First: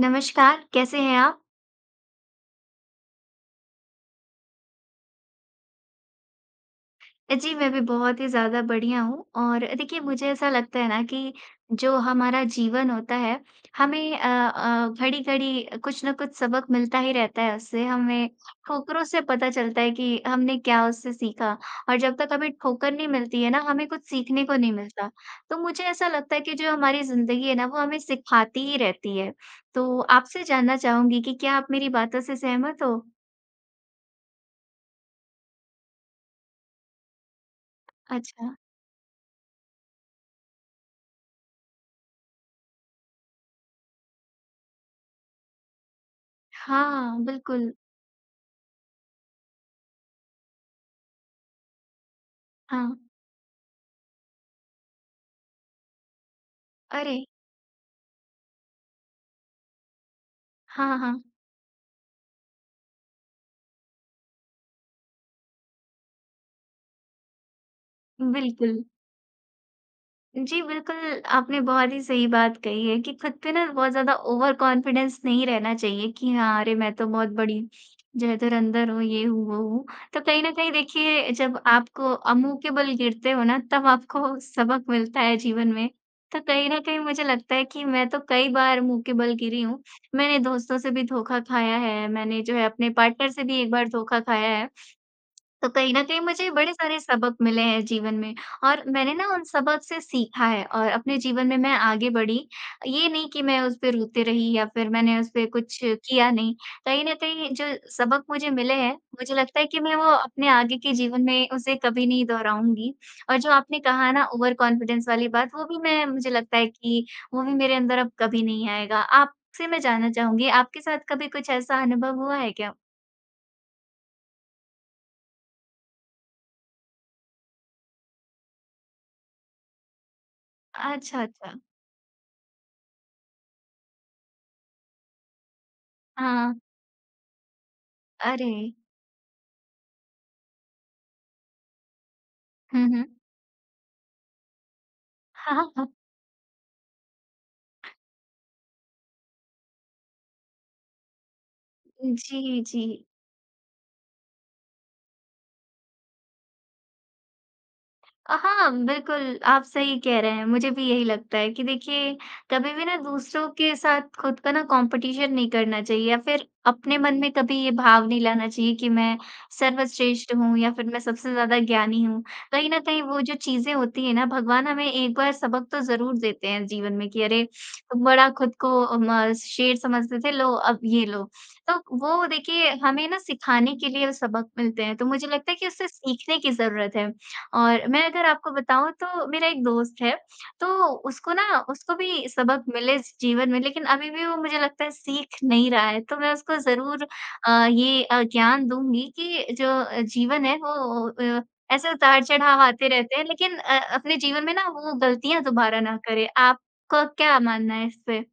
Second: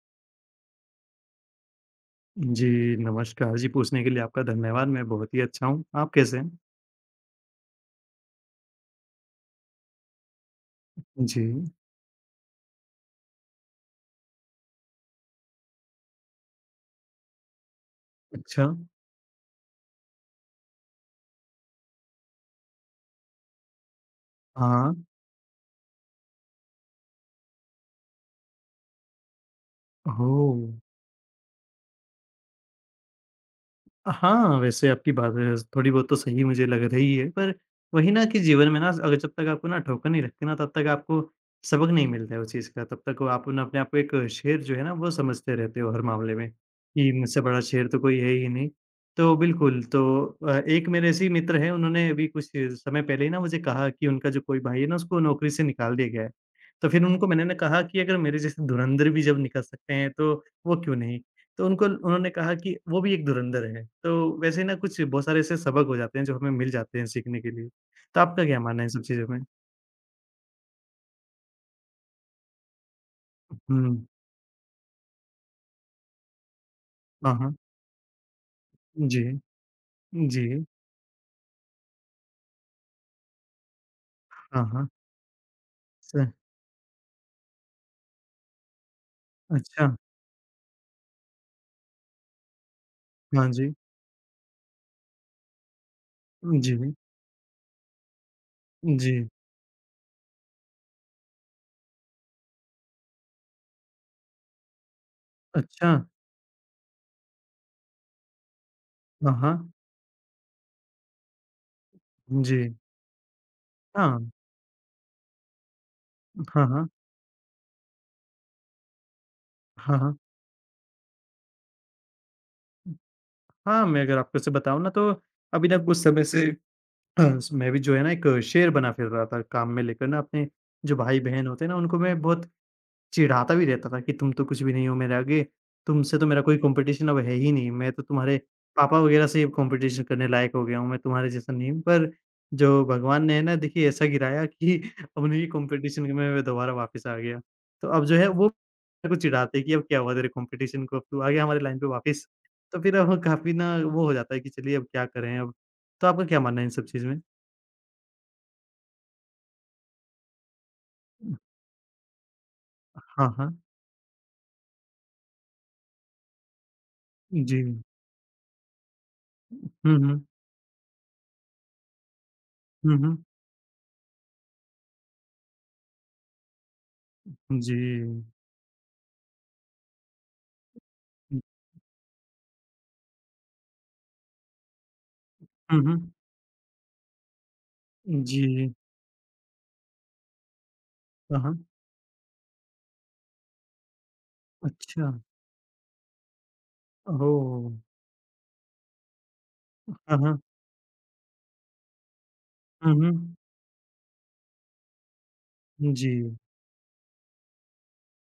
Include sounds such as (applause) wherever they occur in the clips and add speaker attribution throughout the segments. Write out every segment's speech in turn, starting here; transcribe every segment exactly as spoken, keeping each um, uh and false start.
Speaker 1: नमस्कार, कैसे हैं आप?
Speaker 2: जी, नमस्कार। जी, पूछने के लिए आपका धन्यवाद। मैं बहुत ही अच्छा हूँ। आप कैसे हैं?
Speaker 1: जी, मैं भी बहुत ही ज़्यादा बढ़िया हूँ और देखिए मुझे ऐसा लगता है ना कि
Speaker 2: जी,
Speaker 1: जो हमारा जीवन होता है, हमें अ अ, घड़ी-घड़ी कुछ न कुछ सबक मिलता ही रहता है उससे। हमें
Speaker 2: अच्छा।
Speaker 1: ठोकरों से पता चलता है कि हमने क्या उससे सीखा और जब तक हमें ठोकर नहीं मिलती है ना, हमें कुछ सीखने को नहीं
Speaker 2: हाँ,
Speaker 1: मिलता। तो मुझे ऐसा लगता है कि जो हमारी ज़िंदगी है ना, वो हमें सिखाती ही रहती है। तो आपसे
Speaker 2: ओह!
Speaker 1: जानना चाहूँगी कि क्या आप मेरी बातों से सहमत हो?
Speaker 2: हाँ, वैसे आपकी बात है, थोड़ी बहुत तो सही मुझे लग रही है, पर वही ना कि
Speaker 1: अच्छा।
Speaker 2: जीवन में ना अगर जब तक आपको ना ठोकर नहीं लगती ना, तब तक आपको सबक नहीं मिलता है उस चीज़ का, तब तक वो आप ना अपने आप को एक शेर जो है ना, वो समझते रहते हो हर मामले में, कि
Speaker 1: हाँ,
Speaker 2: मुझसे बड़ा
Speaker 1: बिल्कुल।
Speaker 2: शेर तो कोई है ही नहीं। तो बिल्कुल, तो अ, एक मेरे ऐसे ही मित्र हैं, उन्होंने अभी कुछ
Speaker 1: हाँ।
Speaker 2: समय पहले ही ना मुझे कहा कि उनका जो कोई भाई है ना, उसको नौकरी से निकाल दिया गया है। तो फिर
Speaker 1: अरे!
Speaker 2: उनको मैंने ना कहा कि अगर मेरे जैसे धुरंधर भी जब निकल सकते हैं, तो वो
Speaker 1: हाँ,
Speaker 2: क्यों नहीं?
Speaker 1: हाँ,
Speaker 2: तो उनको उन्होंने कहा कि वो भी एक धुरंधर है। तो वैसे ही ना कुछ बहुत सारे ऐसे सबक हो जाते हैं जो हमें मिल जाते हैं सीखने के लिए। तो आपका क्या
Speaker 1: बिल्कुल।
Speaker 2: मानना है इन सब चीज़ों में?
Speaker 1: जी, बिल्कुल, आपने बहुत ही सही बात कही है कि खुद पे ना बहुत
Speaker 2: हुँ।
Speaker 1: ज़्यादा ओवर कॉन्फिडेंस नहीं रहना चाहिए कि हाँ, अरे! मैं तो बहुत
Speaker 2: हाँ, हाँ।
Speaker 1: बड़ी जो है धुरंधर हूँ, ये
Speaker 2: जी।
Speaker 1: हूँ, वो हूँ। तो कहीं
Speaker 2: जी।
Speaker 1: न कहीं देखिए जब आपको अ, मुँह के बल गिरते हो ना तब आपको
Speaker 2: हाँ,
Speaker 1: सबक
Speaker 2: हाँ।
Speaker 1: मिलता है जीवन में।
Speaker 2: स
Speaker 1: तो कहीं न कहीं मुझे लगता है कि मैं तो कई बार मुँह के बल गिरी हूँ।
Speaker 2: अच्छा।
Speaker 1: मैंने दोस्तों से भी धोखा खाया है, मैंने जो है अपने पार्टनर से
Speaker 2: हाँ
Speaker 1: भी एक
Speaker 2: जी।
Speaker 1: बार धोखा खाया है। तो कहीं न कहीं मुझे बड़े
Speaker 2: जी।
Speaker 1: सारे सबक मिले हैं जीवन में और मैंने
Speaker 2: जी।
Speaker 1: ना उन सबक से सीखा है और अपने जीवन में मैं आगे बढ़ी। ये नहीं कि मैं उस पे रोती रही या फिर मैंने उस पे कुछ
Speaker 2: अच्छा।
Speaker 1: किया नहीं। कहीं न कहीं जो सबक मुझे मिले हैं,
Speaker 2: हाँ,
Speaker 1: मुझे लगता है
Speaker 2: हाँ।
Speaker 1: कि मैं वो अपने आगे के जीवन में उसे कभी नहीं
Speaker 2: जी।
Speaker 1: दोहराऊँगी। और जो आपने कहा ना
Speaker 2: हाँ।
Speaker 1: ओवर कॉन्फिडेंस वाली बात वो भी मैं मुझे लगता है
Speaker 2: हाँ, हाँ।
Speaker 1: कि वो भी मेरे अंदर अब कभी नहीं आएगा। आपसे मैं
Speaker 2: हाँ,
Speaker 1: जानना
Speaker 2: हाँ।
Speaker 1: चाहूँगी आपके साथ कभी कुछ ऐसा अनुभव हुआ है क्या?
Speaker 2: हाँ, मैं अगर आपको से बताऊँ ना तो अभी ना कुछ समय से हाँ, मैं भी जो है ना एक शेर बना फिर रहा था काम में लेकर ना अपने जो
Speaker 1: अच्छा,
Speaker 2: भाई-बहन
Speaker 1: अच्छा।
Speaker 2: होते हैं ना उनको मैं बहुत चिढ़ाता भी रहता था कि तुम तो कुछ भी नहीं हो मेरे आगे, तुमसे तो मेरा
Speaker 1: हाँ।
Speaker 2: कोई कॉम्पिटिशन अब है ही नहीं, मैं तो तुम्हारे
Speaker 1: अरे!
Speaker 2: पापा वगैरह से कॉम्पिटिशन करने लायक हो गया हूँ, मैं तुम्हारे जैसा नहीं हूँ। पर
Speaker 1: हुँ,
Speaker 2: जो
Speaker 1: हुँ।
Speaker 2: भगवान ने है ना देखिए ऐसा गिराया कि (laughs) अब उन्हीं
Speaker 1: हाँ, हाँ।
Speaker 2: कॉम्पिटिशन में मैं दोबारा वापस आ गया। तो अब जो है वो मेरे को चिढ़ाते हैं कि अब क्या हुआ तेरे कॉम्पिटिशन को, अब तू आ गया हमारी लाइन पे वापस।
Speaker 1: जी,
Speaker 2: तो
Speaker 1: जी।
Speaker 2: फिर अब काफ़ी ना वो हो जाता है कि चलिए अब क्या करें अब। तो आपका क्या मानना है इन सब चीज़ में?
Speaker 1: अ, हाँ, बिल्कुल, आप सही कह रहे हैं। मुझे भी यही लगता है कि देखिए, कभी भी ना
Speaker 2: हाँ,
Speaker 1: दूसरों
Speaker 2: हाँ।
Speaker 1: के साथ खुद का ना कॉम्पिटिशन नहीं करना चाहिए या फिर अपने मन में कभी
Speaker 2: जी।
Speaker 1: ये भाव नहीं लाना चाहिए कि मैं
Speaker 2: हुँ, हुँ।
Speaker 1: सर्वश्रेष्ठ हूँ या फिर मैं सबसे ज़्यादा ज्ञानी हूँ। कहीं न
Speaker 2: हुँ,
Speaker 1: कहीं
Speaker 2: हुँ।
Speaker 1: वो जो चीज़ें होती हैं ना, भगवान हमें एक बार सबक तो ज़रूर देते हैं जीवन में कि अरे, तुम बड़ा
Speaker 2: जी।
Speaker 1: खुद को अम, अ, म शेर समझते थे, लो अब ये लो। तो वो देखिए, हमें ना सिखाने के लिए सबक मिलते हैं, तो मुझे लगता है कि
Speaker 2: हुँ,
Speaker 1: उससे
Speaker 2: हुँ।
Speaker 1: सीखने की ज़रूरत है। और मैं अगर
Speaker 2: जी।
Speaker 1: आपको बताऊँ तो मेरा एक दोस्त है, तो उसको
Speaker 2: हाँ,
Speaker 1: ना
Speaker 2: हाँ।
Speaker 1: उसको भी सबक मिले इस जीवन में लेकिन अभी भी वो मुझे लगता है
Speaker 2: अच्छा।
Speaker 1: सीख नहीं रहा है। तो मैं उसको ज़रूर अ,
Speaker 2: ओह!
Speaker 1: ये अ, ज्ञान दूँगी कि जो अ,
Speaker 2: हाँ, हाँ।
Speaker 1: जीवन है वो अ, ऐसे उतार-चढ़ाव आते
Speaker 2: हुँ,
Speaker 1: रहते हैं
Speaker 2: हुँ।
Speaker 1: लेकिन अ, अपने जीवन में ना वो गलतियाँ दोबारा ना
Speaker 2: जी।
Speaker 1: करे। आपका क्या मानना है इस पे?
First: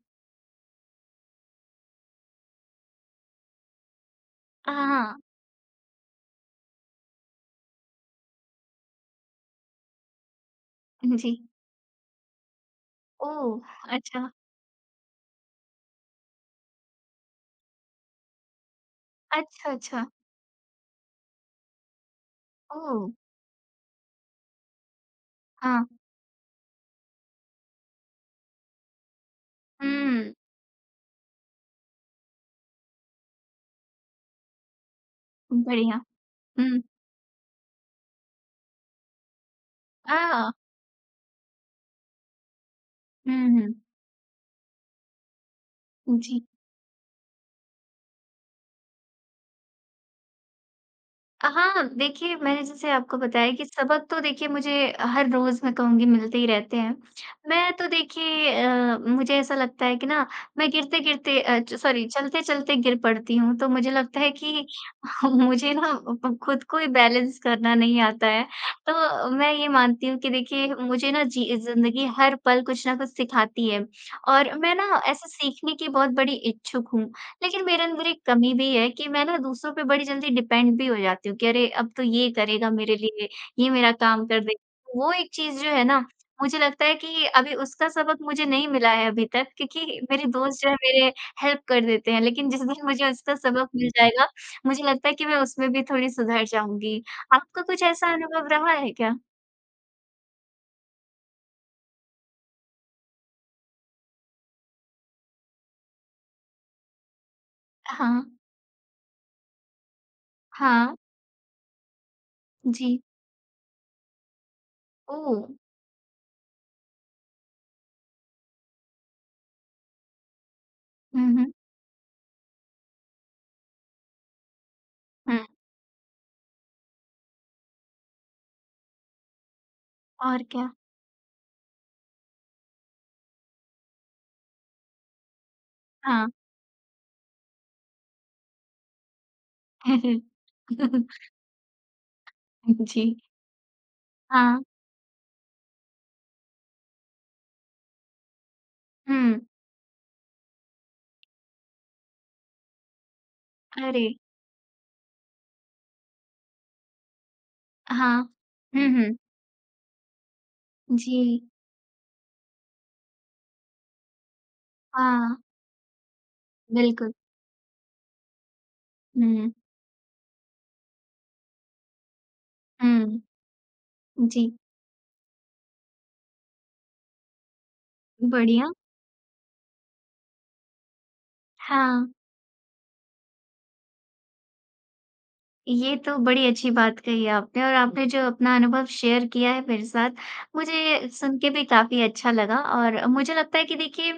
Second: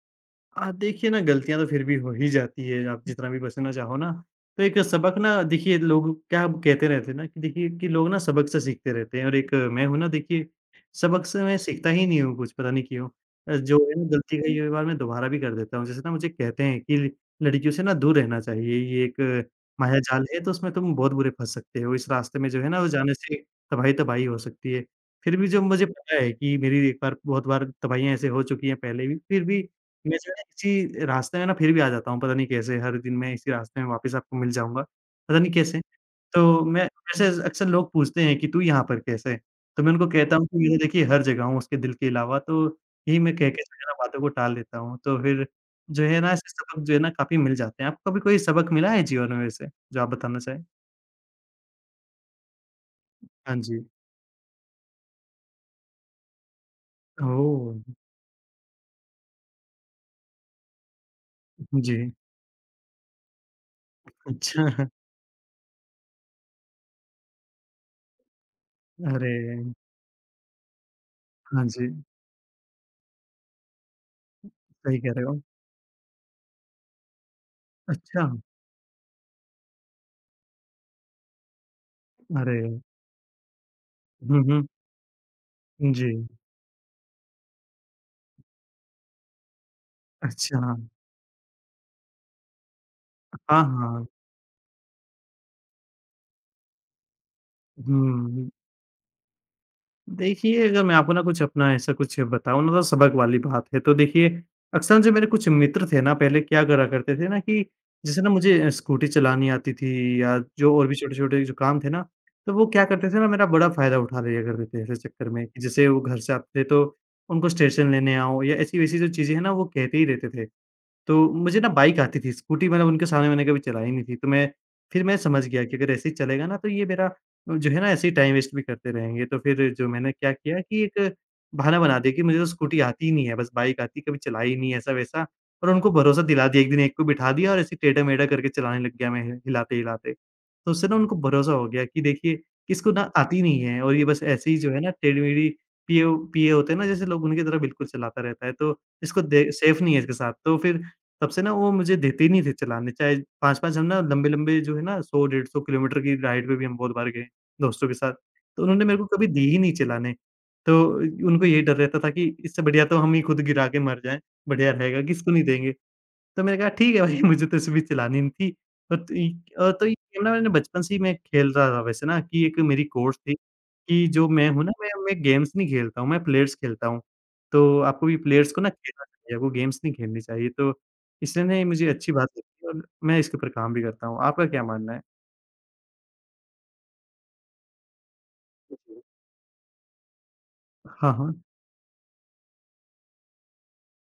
Speaker 2: अ, देखिए ना गलतियाँ तो फिर भी हो ही जाती है, आप जितना भी बचना चाहो ना, तो एक
Speaker 1: हाँ,
Speaker 2: सबक ना देखिए लोग क्या कहते रहते हैं ना कि देखिए कि लोग ना सबक से सीखते रहते हैं और एक मैं हूँ ना देखिए, सबक
Speaker 1: जी।
Speaker 2: से मैं सीखता ही नहीं हूँ कुछ, पता नहीं क्यों। अ,
Speaker 1: ओह!
Speaker 2: जो है ना
Speaker 1: अच्छा।
Speaker 2: गलती कई कई बार मैं दोबारा भी कर देता हूँ, जैसे ना मुझे कहते हैं कि ल- लड़कियों से ना दूर रहना चाहिए, ये एक
Speaker 1: अच्छा, अच्छा।
Speaker 2: मायाजाल है तो उसमें तुम बहुत बुरे फँस सकते हो, इस रास्ते में जो है ना वो
Speaker 1: ओह!
Speaker 2: जाने से तबाही-तबाही हो सकती है। फिर भी जब मुझे
Speaker 1: हाँ।
Speaker 2: पता है कि मेरी एक बार बहुत बार तबाहियाँ ऐसे हो चुकी हैं पहले भी, फिर भी मैं जो
Speaker 1: हुँ,
Speaker 2: है इसी रास्ते में ना फिर भी आ जाता हूँ, पता नहीं कैसे हर दिन मैं इसी रास्ते में वापस आपको मिल जाऊँगा, पता नहीं कैसे।
Speaker 1: बढ़िया।
Speaker 2: तो
Speaker 1: हुँ।
Speaker 2: मैं वैसे अक्सर लोग पूछते हैं कि तू यहाँ पर कैसे है? तो मैं उनको कहता हूँ
Speaker 1: अ,
Speaker 2: कि मैं तो देखिए हर जगह हूँ उसके दिल के अलावा, तो यही मैं
Speaker 1: हुँ,
Speaker 2: कह के
Speaker 1: हुँ।
Speaker 2: जो है ना बातों को टाल देता हूँ। तो फिर जो है ना
Speaker 1: जी।
Speaker 2: ऐसे सबक जो है ना काफ़ी मिल जाते हैं। आपको कभी कोई सबक मिला है जीवन में वैसे, जो आप बताना चाहें?
Speaker 1: हाँ, देखिए मैंने जैसे आपको बताया
Speaker 2: हाँ
Speaker 1: कि
Speaker 2: जी।
Speaker 1: सबक तो देखिए मुझे हर रोज़ मैं कहूँगी मिलते ही रहते हैं। मैं
Speaker 2: ओह!
Speaker 1: तो देखिए अ, मुझे ऐसा लगता है कि ना मैं गिरते-गिरते अ, च सॉरी
Speaker 2: जी।
Speaker 1: चलते-चलते गिर पड़ती हूँ, तो मुझे लगता है कि
Speaker 2: अच्छा।
Speaker 1: (laughs) मुझे ना प खुद को ही बैलेंस करना नहीं आता है। तो
Speaker 2: अरे!
Speaker 1: मैं ये मानती हूँ कि देखिए मुझे ना जी
Speaker 2: हाँ जी,
Speaker 1: ज़िंदगी हर पल कुछ ना कुछ सिखाती है और मैं
Speaker 2: सही
Speaker 1: ना
Speaker 2: कह रहे
Speaker 1: ऐसे
Speaker 2: हो।
Speaker 1: सीखने की बहुत बड़ी इच्छुक हूँ। लेकिन मेरे अंदर एक
Speaker 2: अच्छा!
Speaker 1: कमी भी है कि मैं ना दूसरों पे बड़ी जल्दी डिपेंड भी हो जाती हूँ कि अरे, अब तो ये करेगा
Speaker 2: अरे!
Speaker 1: मेरे लिए, ये मेरा काम कर
Speaker 2: हुँ, हुँ।
Speaker 1: देगा। वो एक चीज़ जो है ना,
Speaker 2: जी।
Speaker 1: मुझे लगता है कि अभी उसका सबक मुझे नहीं मिला है अभी तक क्योंकि मेरे
Speaker 2: अच्छा,
Speaker 1: दोस्त जो है मेरे हेल्प कर देते हैं, लेकिन जिस दिन मुझे उसका
Speaker 2: हाँ,
Speaker 1: सबक मिल
Speaker 2: हाँ।
Speaker 1: जाएगा, मुझे लगता है कि मैं उसमें भी थोड़ी सुधर जाऊँगी। आपका कुछ ऐसा अनुभव
Speaker 2: हुँ,
Speaker 1: रहा है क्या?
Speaker 2: देखिए अगर मैं आपको ना कुछ अपना ऐसा कुछ बताऊँ ना तो सबक वाली बात है। तो देखिए अक्सर जो मेरे कुछ मित्र थे ना पहले क्या करा करते थे ना कि
Speaker 1: हाँ,
Speaker 2: जैसे ना मुझे स्कूटी चलानी आती थी या जो और
Speaker 1: हाँ,
Speaker 2: भी छोटे-छोटे जो काम थे ना, तो वो क्या
Speaker 1: जी।
Speaker 2: करते थे ना मेरा बड़ा फ़ायदा उठा लिया करते थे ऐसे चक्कर
Speaker 1: ओह!
Speaker 2: में कि जैसे वो घर से आते थे तो उनको स्टेशन लेने आओ या ऐसी-वैसी जो चीज़ें हैं ना वो कहते ही रहते थे। तो
Speaker 1: हुँ, हुँ,
Speaker 2: मुझे ना बाइक आती थी, स्कूटी मतलब उनके सामने मैंने कभी चलाई नहीं थी, तो मैं फिर मैं
Speaker 1: हुँ।
Speaker 2: समझ गया कि अगर ऐसे ही चलेगा ना तो ये मेरा अ, जो है ना ऐसे ही टाइम वेस्ट भी करते रहेंगे, तो फिर जो मैंने क्या
Speaker 1: और
Speaker 2: किया
Speaker 1: क्या?
Speaker 2: कि एक बहाना बना दिया कि मुझे तो स्कूटी आती ही नहीं है, बस बाइक आती है, कभी चलाई ही नहीं है ऐसा-वैसा और उनको भरोसा
Speaker 1: हाँ।
Speaker 2: दिला दिया, एक दिन एक को बिठा दिया और ऐसे टेढ़ा-मेढ़ा करके चलाने लग गया मैं हिलाते-हिलाते। तो उससे ना उनको
Speaker 1: (laughs)
Speaker 2: भरोसा हो गया कि देखिए इसको ना
Speaker 1: जी,
Speaker 2: आती नहीं है और ये बस ऐसे ही
Speaker 1: हाँ।
Speaker 2: जो है ना टेढ़ी-मेढ़ी पिए पिए होते हैं ना जैसे लोग उनकी तरह बिल्कुल चलाता रहता है, तो इसको
Speaker 1: हुँ।
Speaker 2: दे सेफ नहीं है इसके साथ, तो फिर तब से ना वो मुझे देते ही नहीं थे चलाने, चाहे पाँच-पाँच हम ना
Speaker 1: अरे!
Speaker 2: लंबे-लंबे जो है ना सौ डेढ़ सौ किलोमीटर की राइड पे भी हम बहुत बार गए, दोस्तों के साथ।
Speaker 1: हाँ।
Speaker 2: तो उन्होंने
Speaker 1: हुँ,
Speaker 2: मेरे को
Speaker 1: हुँ।
Speaker 2: कभी दी ही नहीं चलाने। तो
Speaker 1: जी।
Speaker 2: उनको यही डर रहता था कि इससे बढ़िया तो हम ही खुद गिरा के मर जाएँ, बढ़िया रहेगा, किसको
Speaker 1: हाँ,
Speaker 2: नहीं देंगे। तो मैंने कहा ठीक है
Speaker 1: बिल्कुल।
Speaker 2: भाई (laughs) मुझे तो इसमें चलानी नहीं थी। और तो इ
Speaker 1: हुँ,
Speaker 2: अ, तो ये गेम ना मैंने बचपन से ही मैं खेल रहा था वैसे ना कि एक मेरी कोर्स
Speaker 1: हुँ।
Speaker 2: थी कि जो मैं
Speaker 1: जी,
Speaker 2: हूँ ना मैं मैं गेम्स नहीं खेलता हूँ, मैं प्लेयर्स खेलता हूँ। तो आपको भी प्लेयर्स को ना
Speaker 1: बढ़िया।
Speaker 2: खेलना चाहिए, आपको गेम्स नहीं खेलनी चाहिए। तो इसलिए ना ये मुझे
Speaker 1: हाँ।
Speaker 2: अच्छी बात लगी और मैं इसके ऊपर काम भी करता हूँ। आपका क्या मानना है?
Speaker 1: ये तो बड़ी अच्छी बात कही आपने और आपने जो अपना अनुभव
Speaker 2: जी।
Speaker 1: शेयर किया है मेरे साथ, मुझे
Speaker 2: हाँ, हाँ।
Speaker 1: सुन के भी काफ़ी अच्छा लगा और मुझे लगता है कि देखिए,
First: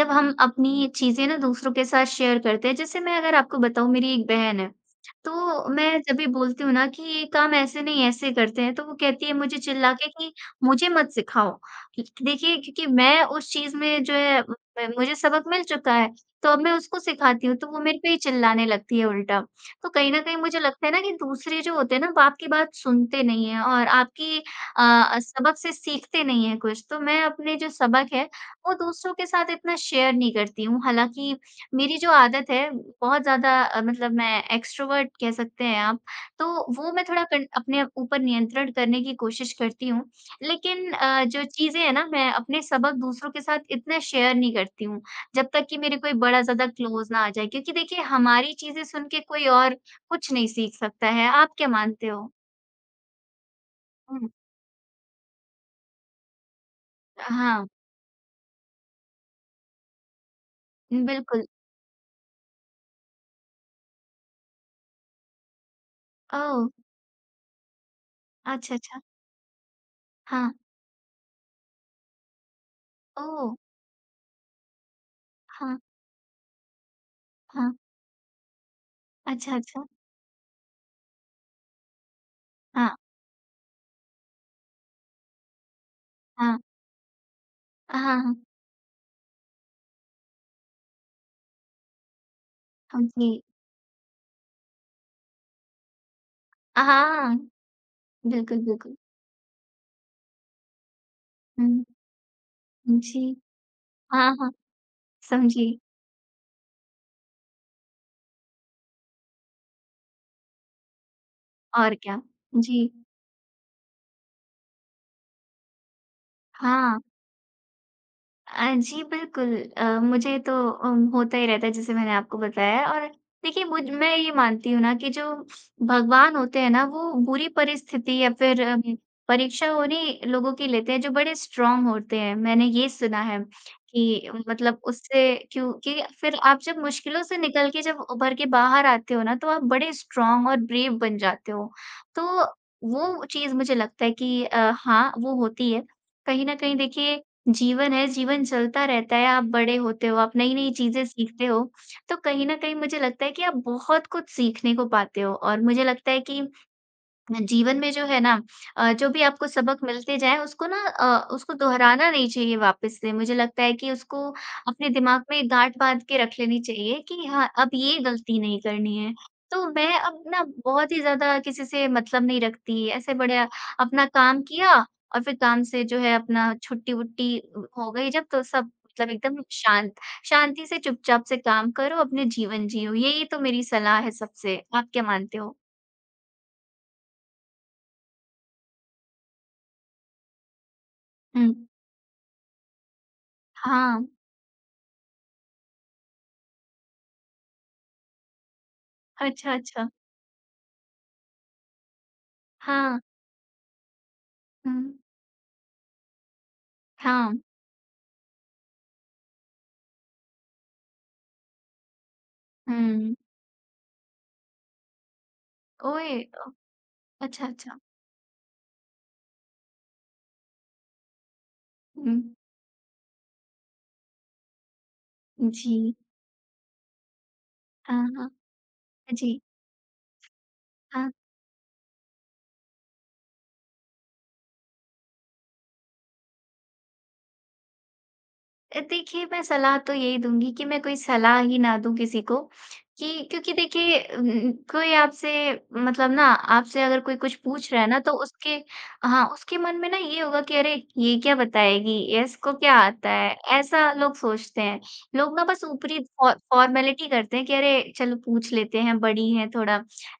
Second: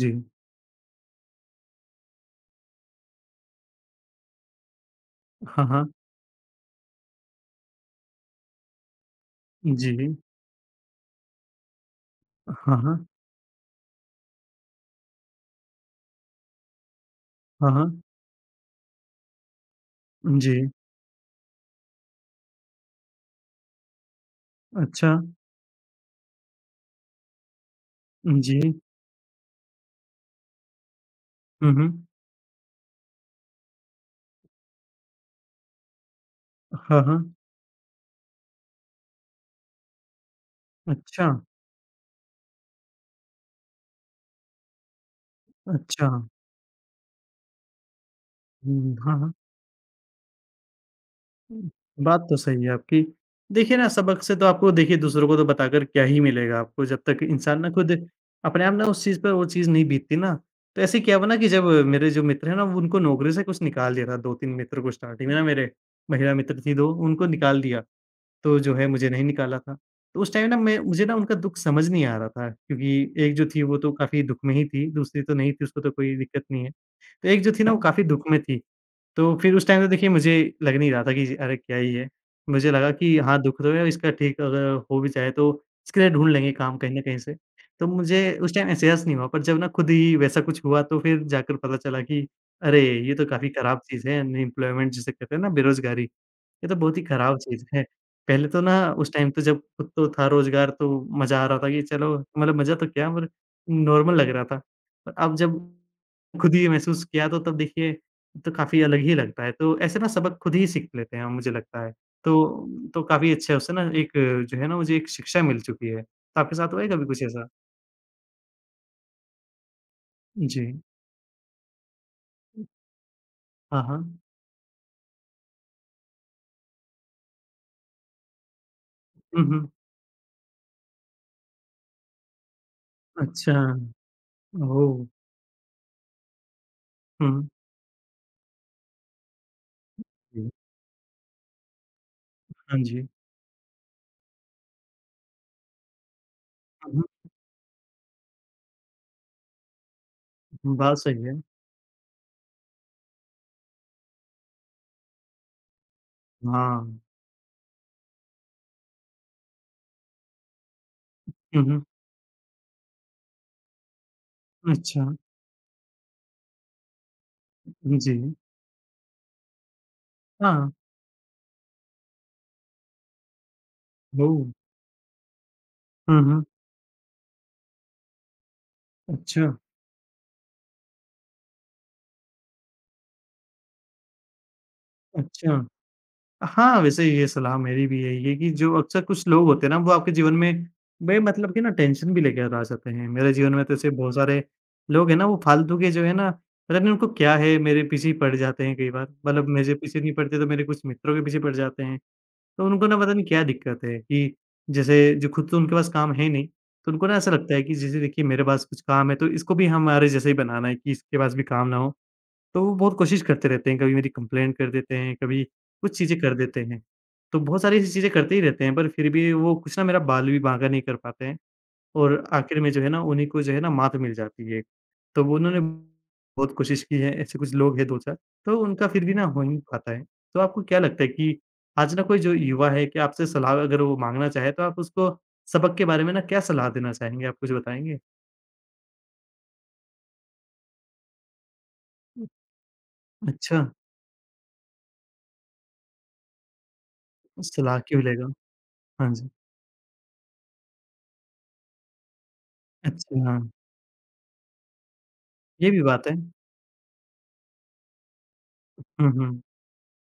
Speaker 2: जी।
Speaker 1: हम अपनी चीज़ें ना दूसरों के साथ शेयर करते हैं, जैसे मैं अगर आपको बताऊँ मेरी एक बहन है,
Speaker 2: हाँ,
Speaker 1: तो
Speaker 2: हाँ।
Speaker 1: मैं जब भी बोलती हूँ ना कि ये काम ऐसे नहीं ऐसे करते हैं, तो वो कहती है मुझे चिल्ला के
Speaker 2: जी।
Speaker 1: कि मुझे मत सिखाओ। देखिए,
Speaker 2: हाँ,
Speaker 1: क्योंकि
Speaker 2: हाँ।
Speaker 1: मैं उस चीज़ में जो है म मुझे सबक मिल चुका है, तो अब मैं उसको सिखाती हूँ, तो
Speaker 2: हाँ,
Speaker 1: वो मेरे
Speaker 2: हाँ।
Speaker 1: पे ही चिल्लाने लगती है उल्टा। तो कहीं न कहीं
Speaker 2: जी।
Speaker 1: मुझे लगता है ना कि दूसरे जो होते हैं ना, वो आपकी बात सुनते नहीं हैं और आपकी
Speaker 2: अच्छा।
Speaker 1: अ, सबक से सीखते नहीं हैं कुछ। तो मैं अपने जो सबक है,
Speaker 2: जी।
Speaker 1: वो दूसरों के साथ इतना शेयर नहीं करती हूँ। हालाँकि
Speaker 2: हुँ,
Speaker 1: मेरी
Speaker 2: हुँ।
Speaker 1: जो आदत है, बहुत ज़्यादा अ, मतलब मैं एक्स्ट्रोवर्ट कह सकते हैं आप, तो वो
Speaker 2: हाँ,
Speaker 1: मैं थोड़ा
Speaker 2: हाँ।
Speaker 1: कन अपने ऊपर नियंत्रण करने की कोशिश करती हूँ। लेकिन अ,
Speaker 2: अच्छा।
Speaker 1: जो चीज़ें हैं ना, मैं अपने सबक दूसरों के साथ इतना शेयर नहीं करती हूँ। जब तक कि मेरे
Speaker 2: अच्छा।
Speaker 1: कोई बड़ा ज़्यादा क्लोज़ ना आ जाए क्योंकि देखिए हमारी चीज़ें
Speaker 2: हुँ,
Speaker 1: सुन
Speaker 2: हाँ,
Speaker 1: के
Speaker 2: हाँ।
Speaker 1: कोई और कुछ नहीं सीख सकता है। आप क्या
Speaker 2: हुँ,
Speaker 1: मानते
Speaker 2: बात
Speaker 1: हो?
Speaker 2: तो सही है आपकी। देखिए ना सबक
Speaker 1: हुँ।
Speaker 2: से तो आपको देखिए दूसरों को तो बताकर क्या ही मिलेगा आपको जब तक इंसान
Speaker 1: हाँ,
Speaker 2: ना खुद अपने आप ना उस चीज़ पे वो चीज़ नहीं बीतती ना, तो ऐसे क्या हुआ ना
Speaker 1: बिल्कुल।
Speaker 2: कि जब मेरे जो मित्र हैं ना उनको नौकरी से कुछ निकाल दिया था दो-तीन मित्र को स्टार्टिंग में ना मेरे महिला मित्र
Speaker 1: ओह!
Speaker 2: थी दो उनको निकाल दिया, तो
Speaker 1: अच्छा,
Speaker 2: जो है
Speaker 1: अच्छा।
Speaker 2: मुझे नहीं निकाला था। तो उस टाइम
Speaker 1: हाँ।
Speaker 2: ना मैं मुझे ना उनका दुःख समझ नहीं आ रहा था क्योंकि एक जो
Speaker 1: ओह!
Speaker 2: थी वो तो काफ़ी दुःख में ही थी, दूसरी तो नहीं थी
Speaker 1: हाँ,
Speaker 2: उसको तो कोई दिक्कत नहीं है। तो एक जो थी
Speaker 1: हाँ।
Speaker 2: ना वो काफ़ी दुःख में थी तो
Speaker 1: अच्छा,
Speaker 2: फिर उस टाइम
Speaker 1: अच्छा।
Speaker 2: तो देखिए मुझे लग नहीं रहा था कि अरे क्या ही है। मुझे
Speaker 1: हाँ,
Speaker 2: लगा कि हाँ, दुःख तो है इसका ठीक अगर हो भी जाए तो इसके लिए ढूँढ लेंगे
Speaker 1: हाँ।
Speaker 2: काम कहीं न कहीं से। तो
Speaker 1: हाँ, हाँ।
Speaker 2: मुझे उस टाइम एहसास नहीं हुआ पर जब ना खुद ही वैसा कुछ हुआ तो फिर जाकर पता चला कि अरे!
Speaker 1: हाँ
Speaker 2: ये तो
Speaker 1: जी।
Speaker 2: काफ़ी ख़राब चीज़ है अनएम्प्लॉयमेंट जिसे कहते हैं ना बेरोज़गारी। ये तो बहुत ही
Speaker 1: हाँ,
Speaker 2: ख़राब चीज़ है। पहले तो
Speaker 1: बिल्कुल,
Speaker 2: ना
Speaker 1: बिल्कुल।
Speaker 2: उस टाइम तो जब खुद तो था रोज़गार तो मज़ा आ रहा था कि
Speaker 1: हुँ,
Speaker 2: चलो मतलब मज़ा तो क्या
Speaker 1: जी।
Speaker 2: मतलब नॉर्मल लग
Speaker 1: हाँ,
Speaker 2: रहा
Speaker 1: हाँ।
Speaker 2: था। पर अब जब
Speaker 1: समझी।
Speaker 2: खुद ही ये महसूस किया तो तब देखिए तो काफ़ी अलग ही लगता है, तो ऐसे ना सबक खुद ही सीख लेते हैं मुझे लगता है।
Speaker 1: और क्या। जी।
Speaker 2: तो तो काफ़ी अच्छा है उससे ना एक जो है ना मुझे एक शिक्षा मिल चुकी है। तो आपके साथ हुआ है
Speaker 1: हाँ।
Speaker 2: कभी कुछ ऐसा?
Speaker 1: अ, जी बिल्कुल। अ, मुझे तो
Speaker 2: जी।
Speaker 1: उम, होता ही रहता है जैसे मैंने आपको बताया और देखिए मुझ
Speaker 2: हाँ,
Speaker 1: मैं
Speaker 2: हाँ।
Speaker 1: ये मानती हूँ ना कि जो भगवान होते हैं ना वो बुरी परिस्थिति या फिर अम,
Speaker 2: हुँ, हुँ।
Speaker 1: परीक्षा उन्हीं लोगों की लेते हैं जो बड़े स्ट्रॉन्ग होते हैं। मैंने ये सुना है
Speaker 2: अच्छा।
Speaker 1: कि मतलब
Speaker 2: ओह!
Speaker 1: उससे क्योंकि फिर आप जब मुश्किलों से
Speaker 2: हुँ।
Speaker 1: निकल के जब उभर के बाहर आते हो ना तो आप बड़े स्ट्रॉन्ग
Speaker 2: जी।
Speaker 1: और ब्रेव बन जाते हो। तो
Speaker 2: हाँ जी।
Speaker 1: वो चीज़ मुझे लगता है कि अ, हाँ, वो होती है। कहीं न कहीं
Speaker 2: हुँ,
Speaker 1: देखिए जीवन है, जीवन चलता रहता है, आप बड़े होते हो, आप नई-नई
Speaker 2: हुँ। बात
Speaker 1: चीज़ें
Speaker 2: सही है।
Speaker 1: सीखते हो, तो कहीं न कहीं मुझे लगता है कि आप बहुत कुछ सीखने को पाते हो और मुझे लगता है कि
Speaker 2: हाँ।
Speaker 1: जीवन में जो है ना अ, जो भी आपको सबक मिलते जाएँ उसको ना अ, उसको
Speaker 2: हुँ, हुँ।
Speaker 1: दोहराना नहीं चाहिए वापस से। मुझे लगता है कि उसको अपने
Speaker 2: अच्छा।
Speaker 1: दिमाग में गाँठ बाँध के रख लेनी चाहिए कि हाँ, अब ये
Speaker 2: जी।
Speaker 1: गलती नहीं करनी है। तो मैं अब ना
Speaker 2: हाँ।
Speaker 1: बहुत ही ज़्यादा किसी से मतलब नहीं रखती। ऐसे बढ़िया अपना
Speaker 2: ओह!
Speaker 1: काम किया और फिर काम से जो है
Speaker 2: हुँ, हुँ।
Speaker 1: अपना छुट्टी-वुट्टी अ, हो गई जब तो सब मतलब एकदम
Speaker 2: अच्छा,
Speaker 1: शांत शांति से चुपचाप से काम करो, अपने जीवन जियो। यही तो मेरी सलाह है सबसे। आप क्या मानते हो?
Speaker 2: अच्छा। हाँ, वैसे ये सलाह मेरी भी यही है कि जो अक्सर कुछ लोग होते हैं ना, वो आपके जीवन में बे
Speaker 1: हुँ।
Speaker 2: मतलब कि ना टेंशन भी लेकर आ जाते हैं। मेरे जीवन में तो ऐसे
Speaker 1: हाँ।
Speaker 2: बहुत सारे लोग हैं ना, वो फालतू के जो है ना, पता नहीं उनको क्या है, मेरे पीछे ही पड़ जाते हैं कई बार। मतलब
Speaker 1: अच्छा,
Speaker 2: मेरे
Speaker 1: अच्छा।
Speaker 2: पीछे नहीं पड़ते तो मेरे कुछ मित्रों के पीछे पड़ जाते हैं। तो उनको ना
Speaker 1: हाँ,
Speaker 2: पता नहीं क्या दिक्कत है कि
Speaker 1: हुँ,
Speaker 2: जैसे जो खुद तो उनके पास काम है नहीं, तो उनको ना ऐसा
Speaker 1: हाँ,
Speaker 2: लगता है कि जैसे देखिए मेरे पास कुछ काम है, तो इसको भी हमारे जैसा ही बनाना है कि इसके पास भी काम ना हो। तो वो बहुत
Speaker 1: हुँ।
Speaker 2: कोशिश करते रहते हैं, कभी मेरी कंप्लेंट कर देते हैं, कभी कुछ
Speaker 1: ओए!
Speaker 2: चीज़ें कर देते हैं। तो
Speaker 1: अच्छा,
Speaker 2: बहुत
Speaker 1: अच्छा।
Speaker 2: सारी ऐसी चीज़ें करते ही रहते हैं, पर फिर भी वो कुछ ना मेरा बाल भी बांका नहीं कर पाते हैं
Speaker 1: हुँ,
Speaker 2: और आखिर में जो है ना, उन्हीं को जो है ना मात मिल जाती है। तो वो उन्होंने
Speaker 1: जी।
Speaker 2: बहुत कोशिश की है, ऐसे कुछ लोग हैं
Speaker 1: हाँ,
Speaker 2: दो चार।
Speaker 1: हाँ।
Speaker 2: तो उनका फिर भी ना
Speaker 1: जी,
Speaker 2: हो ही नहीं पाता है। तो आपको क्या लगता है
Speaker 1: हाँ।
Speaker 2: कि आज ना कोई जो युवा है, क्या आपसे सलाह अगर वो माँगना चाहे तो आप उसको सबक के बारे में ना क्या सलाह देना चाहेंगे, आप कुछ बताएँगे?
Speaker 1: अ, देखिए, मैं सलाह तो यही दूँगी कि मैं कोई सलाह ही ना दूँ किसी को कि क्योंकि
Speaker 2: अच्छा,
Speaker 1: देखिए उम, कोई आपसे मतलब ना आपसे अगर कोई कुछ पूछ
Speaker 2: सलाह
Speaker 1: रहा है ना,
Speaker 2: क्यों
Speaker 1: तो
Speaker 2: लेगा?
Speaker 1: उसके
Speaker 2: हाँ
Speaker 1: हाँ,
Speaker 2: जी।
Speaker 1: उसके मन में ना ये होगा कि अरे! ये क्या बताएगी? या इसको क्या आता
Speaker 2: अच्छा,
Speaker 1: है?
Speaker 2: हाँ,
Speaker 1: ऐसा लोग सोचते हैं। लोग ना बस
Speaker 2: ये भी
Speaker 1: ऊपरी
Speaker 2: बात है।
Speaker 1: फॉ फॉर्मेलिटी करते हैं कि अरे! चलो पूछ लेते हैं,
Speaker 2: हुँ,
Speaker 1: बड़ी
Speaker 2: हुँ।
Speaker 1: हैं थोड़ा।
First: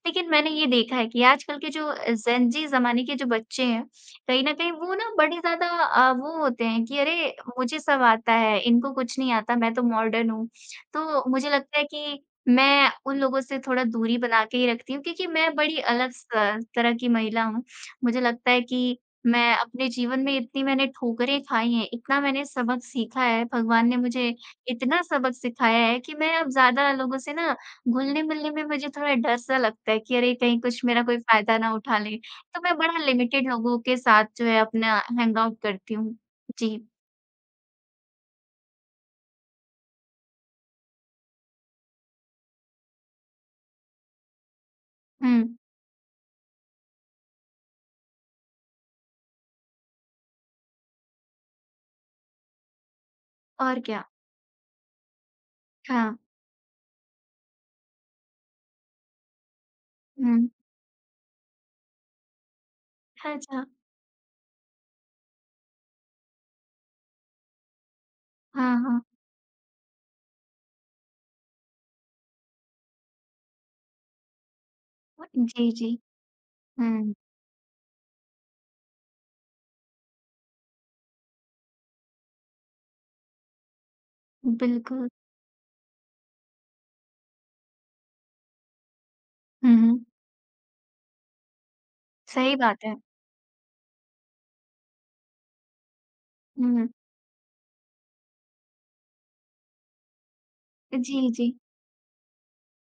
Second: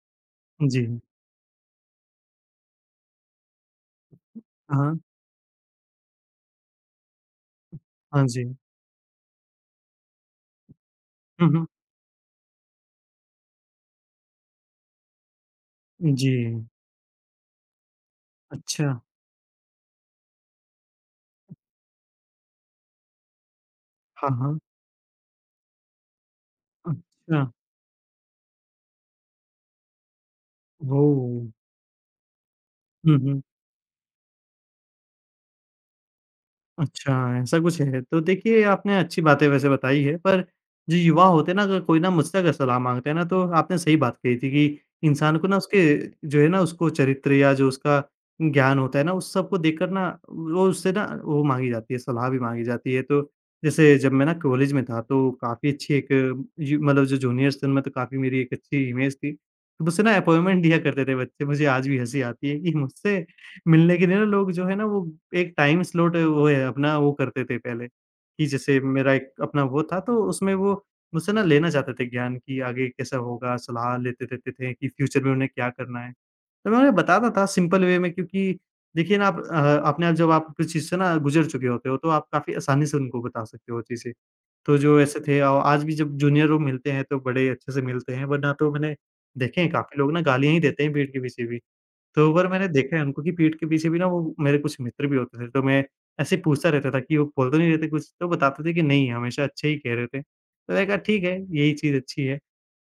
Speaker 1: लेकिन मैंने ये
Speaker 2: जी।
Speaker 1: देखा है कि आजकल के जो अ, जेन ज़ी ज़माने के जो बच्चे हैं, कहीं न कहीं वो
Speaker 2: हाँ,
Speaker 1: ना बड़े ज़्यादा अ, वो होते हैं कि अरे! मुझे सब
Speaker 2: हाँ
Speaker 1: आता
Speaker 2: जी।
Speaker 1: है, इनको कुछ नहीं आता, मैं तो मॉडर्न हूँ। तो
Speaker 2: हुँ,
Speaker 1: मुझे
Speaker 2: हुँ।
Speaker 1: लगता है कि मैं उन लोगों से थोड़ा दूरी बना के ही रखती हूँ क्योंकि मैं बड़ी अलग स
Speaker 2: जी।
Speaker 1: तरह की महिला हूँ। मुझे लगता है
Speaker 2: अच्छा।
Speaker 1: कि मैं अपने जीवन में इतनी मैंने ठोकरें खाई हैं, इतना मैंने सबक सीखा है, भगवान ने मुझे
Speaker 2: हाँ, हाँ।
Speaker 1: इतना सबक सिखाया है कि मैं अब ज़्यादा लोगों से
Speaker 2: अच्छा।
Speaker 1: ना घुलने-मिलने में मुझे थोड़ा डर-सा लगता है कि अरे! कहीं कुछ मेरा कोई
Speaker 2: ओह!
Speaker 1: फ़ायदा ना उठा ले। तो मैं बड़ा
Speaker 2: हुँ, हुँ।
Speaker 1: लिमिटेड लोगों के साथ जो है अपना हैंग आउट करती हूँ। जी,
Speaker 2: अच्छा, ऐसा कुछ है। तो देखिए, आपने अच्छी बातें वैसे बताई है, पर जो युवा होते हैं ना, अगर कोई ना मुझसे अगर सलाह माँगते हैं ना, तो आपने सही बात कही थी कि
Speaker 1: हुँ,
Speaker 2: इंसान को ना उसके जो है ना, उसको चरित्र या जो उसका ज्ञान होता है ना, उस सबको देखकर ना वो उससे ना वो माँगी जाती है, सलाह भी माँगी जाती है। तो
Speaker 1: और
Speaker 2: जैसे
Speaker 1: क्या?
Speaker 2: जब मैं ना कॉलेज में था, तो काफ़ी अच्छी एक
Speaker 1: हाँ,
Speaker 2: यू मतलब जो जूनियर्स थे, उनमें तो काफ़ी मेरी एक अच्छी इमेज थी। तो मुझसे ना
Speaker 1: हुँ,
Speaker 2: अपॉइंटमेंट लिया करते थे बच्चे। मुझे आज भी हँसी आती है कि मुझसे
Speaker 1: अच्छा,
Speaker 2: मिलने के लिए ना लोग जो है ना वो एक टाइम स्लॉट वो है अपना वो करते थे पहले, कि
Speaker 1: हाँ,
Speaker 2: जैसे
Speaker 1: हाँ।
Speaker 2: मेरा एक अपना वो था तो उसमें वो मुझसे ना लेना चाहते थे ज्ञान कि आगे कैसा होगा, सलाह लेते रहते थे कि
Speaker 1: अ,
Speaker 2: फ्यूचर में उन्हें क्या
Speaker 1: जी, जी,
Speaker 2: करना है। तो मैं उन्हें
Speaker 1: हुँ,
Speaker 2: बताता था सिंपल वे में क्योंकि देखिए ना आप अ, अपने आप जब आप किसी चीज़ से ना गुज़र चुके होते हो तो आप काफ़ी आसानी से उनको बता सकते हो चीज़ें। तो जो
Speaker 1: बिल्कुल,
Speaker 2: ऐसे थे औ आज भी जब जूनियर लोग मिलते हैं तो बड़े अच्छे से मिलते हैं वरना तो मैंने देखे हैं
Speaker 1: हुँ, हुँ,
Speaker 2: काफ़ी लोग ना गालियाँ ही देते हैं पीठ के पीछे भी। तो एक बार
Speaker 1: सही
Speaker 2: मैंने
Speaker 1: बात है।
Speaker 2: देखा है उनको कि पीठ के पीछे भी ना वो मेरे कुछ मित्र भी होते थे, तो मैं ऐसे ही पूछता
Speaker 1: हुँ,
Speaker 2: रहता था कि वो बोल तो नहीं रहे थे कुछ? तो बताते थे कि नहीं, हमेशा अच्छे ही कह रहे थे। तो मैंने कहा ठीक
Speaker 1: जी,
Speaker 2: है,
Speaker 1: जी,
Speaker 2: यही चीज़ अच्छी है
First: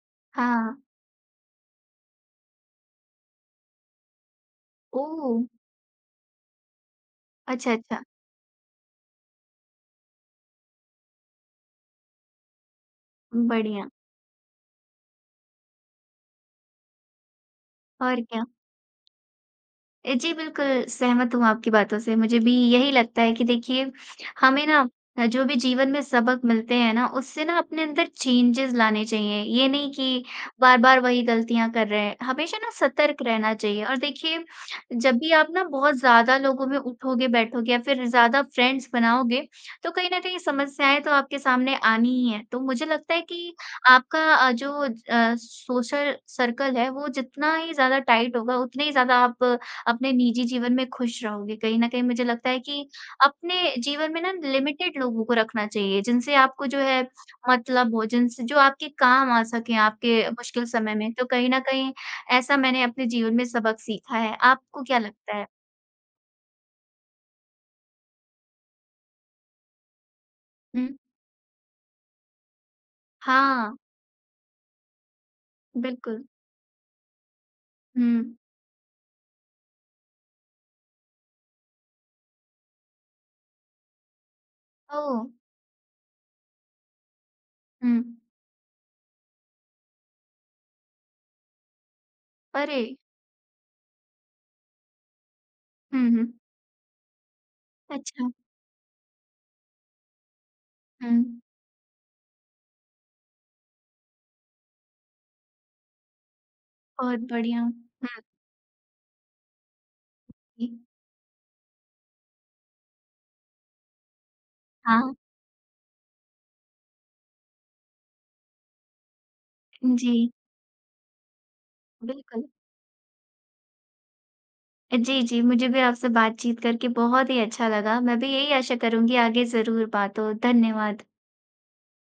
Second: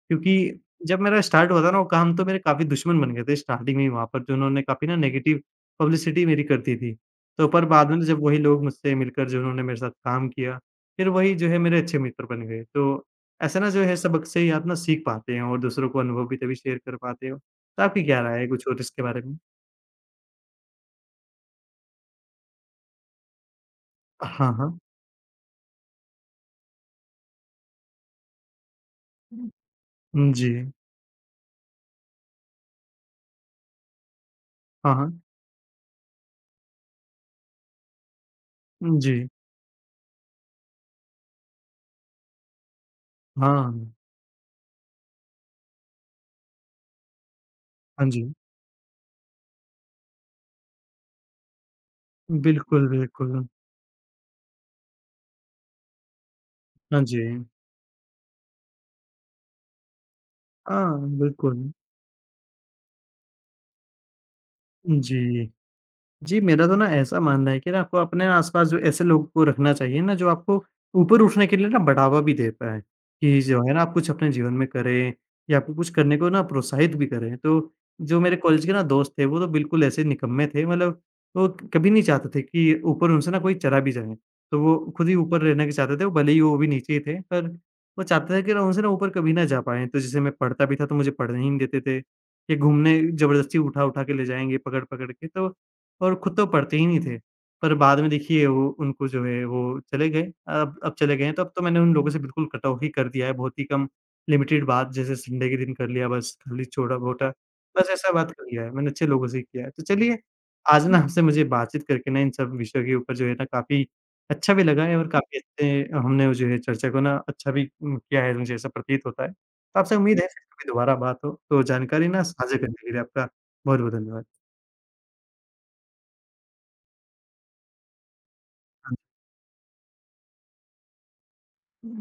Speaker 2: क्योंकि
Speaker 1: हाँ,
Speaker 2: जब मेरा स्टार्ट हुआ था ना वो काम तो मेरे काफ़ी दुश्मन बन गए थे स्टार्टिंग में ही वहाँ पर जो उन्होंने काफ़ी ना
Speaker 1: ओह!
Speaker 2: नेगेटिव पब्लिसिटी मेरी कर दी थी। तो पर
Speaker 1: अच्छा,
Speaker 2: बाद में
Speaker 1: अच्छा,
Speaker 2: जब वही लोग मुझसे मिलकर जो उन्होंने मेरे साथ काम किया, फिर वही जो है मेरे अच्छे मित्र बन गए। तो ऐसा ना जो
Speaker 1: बढ़िया,
Speaker 2: है सबक से ही आप ना सीख पाते हैं और दूसरों को अनुभव भी तभी शेयर कर पाते हो। तो आपकी क्या
Speaker 1: और
Speaker 2: राय
Speaker 1: क्या?
Speaker 2: है कुछ और इसके बारे में?
Speaker 1: अ, जी, बिल्कुल, सहमत हूँ आपकी बातों से। मुझे भी यही लगता है कि देखिए,
Speaker 2: हाँ,
Speaker 1: हमें
Speaker 2: हाँ।
Speaker 1: ना अ, जो भी जीवन में सबक मिलते हैं ना, उससे ना अपने अंदर चेंजेज़ लाने चाहिए। ये नहीं कि
Speaker 2: जी।
Speaker 1: बार-बार वही गलतियाँ कर रहे हैं। हमेशा ना सतर्क रहना चाहिए और देखिए,
Speaker 2: हाँ,
Speaker 1: जब
Speaker 2: हाँ।
Speaker 1: भी आप ना बहुत ज़्यादा लोगों में उठोगे-बैठोगे या फिर ज़्यादा फ्रेंड्स
Speaker 2: जी।
Speaker 1: बनाओगे, तो कहीं न कहीं समस्याएँ तो आपके सामने आनी ही हैं। तो मुझे लगता है कि
Speaker 2: हाँ।
Speaker 1: आपका अ, जो अ, सोशल सर्कल है, वो जितना ही ज़्यादा
Speaker 2: हाँ जी।
Speaker 1: टाइट होगा, उतने ही ज़्यादा आप अपने निजी जीवन में खुश रहोगे। कहीं न कहीं मुझे लगता है कि
Speaker 2: बिल्कुल, बिल्कुल।
Speaker 1: अपने जीवन में ना लिमिटेड लोगों को रखना चाहिए, जिनसे आपको जो है
Speaker 2: हाँ जी।
Speaker 1: मतलब हो, जिनसे जो आपके काम आ सकें आपके मुश्किल समय
Speaker 2: हाँ,
Speaker 1: में। तो कहीं न
Speaker 2: बिल्कुल।
Speaker 1: कहीं ऐसा मैंने अपने जीवन में सबक सीखा है। आपको क्या लगता है?
Speaker 2: जी। जी, मेरा तो ना ऐसा मानना है कि ना आपको अपने आस-पास जो ऐसे लोगों को रखना चाहिए ना, जो आपको
Speaker 1: हुँ।
Speaker 2: ऊपर उठने के लिए ना बढ़ावा भी दे पाएँ, कि जो
Speaker 1: हाँ,
Speaker 2: है ना आप कुछ अपने जीवन में करें या आपको कुछ करने
Speaker 1: बिल्कुल।
Speaker 2: को ना प्रोत्साहित भी करें। तो
Speaker 1: हुँ।
Speaker 2: जो मेरे कॉलेज के ना दोस्त थे, वो तो बिल्कुल ऐसे निकम्मे थे मतलब वो कभी नहीं चाहते थे कि ऊपर उनसे ना कोई चला भी जाए। तो वो खुद ही
Speaker 1: ओह!
Speaker 2: ऊपर रहना के चाहते थे, वो भले ही वो भी नीचे ही थे, पर
Speaker 1: हुँ।
Speaker 2: वो चाहते थे कि ना उनसे ना ऊपर कभी ना जा पाएँ। तो जैसे मैं पढ़ता भी था, तो मुझे पढ़ने ही नहीं देते थे, या
Speaker 1: अरे!
Speaker 2: घूमने ज़बरदस्ती उठा-उठा के ले जाएँगे पकड़-पकड़ के, तो
Speaker 1: हुँ,
Speaker 2: और
Speaker 1: हुँ।
Speaker 2: खुद तो पढ़ते ही नहीं थे। पर बाद में
Speaker 1: अच्छा।
Speaker 2: देखिए वो उनको जो है वो चले गए। अब अब
Speaker 1: हुँ।
Speaker 2: चले गए हैं तो अब तो मैंने उन लोगों से बिल्कुल कट ऑफ ही कर दिया है। बहुत ही कम लिमिटेड बात जैसे संडे के दिन कर लिया बस, खाली
Speaker 1: बहुत
Speaker 2: छोटा-मोटा,
Speaker 1: बढ़िया।
Speaker 2: बस ऐसा
Speaker 1: हुँ,
Speaker 2: बात कर लिया है। मैंने अच्छे लोगों से ही किया है। तो चलिए
Speaker 1: जी।
Speaker 2: आज ना आपसे मुझे बातचीत करके ना इन सब विषयों के ऊपर जो है ना काफ़ी अच्छा भी लगा है और
Speaker 1: हाँ,
Speaker 2: काफ़ी अच्छे हमने जो है चर्चा को ना अच्छा भी उम, किया है मुझे ऐसा प्रतीत होता है। तो आपसे उम्मीद है
Speaker 1: जी,
Speaker 2: फिर कभी दोबारा बात हो। तो जानकारी ना
Speaker 1: बिल्कुल।
Speaker 2: साझा करने के लिए आपका बहुत-बहुत धन्यवाद।
Speaker 1: जी, जी। मुझे भी आपसे बातचीत करके बहुत ही अच्छा लगा। मैं भी यही आशा
Speaker 2: हाँ
Speaker 1: करूँगी आगे ज़रूर बात हो। धन्यवाद।
Speaker 2: जी।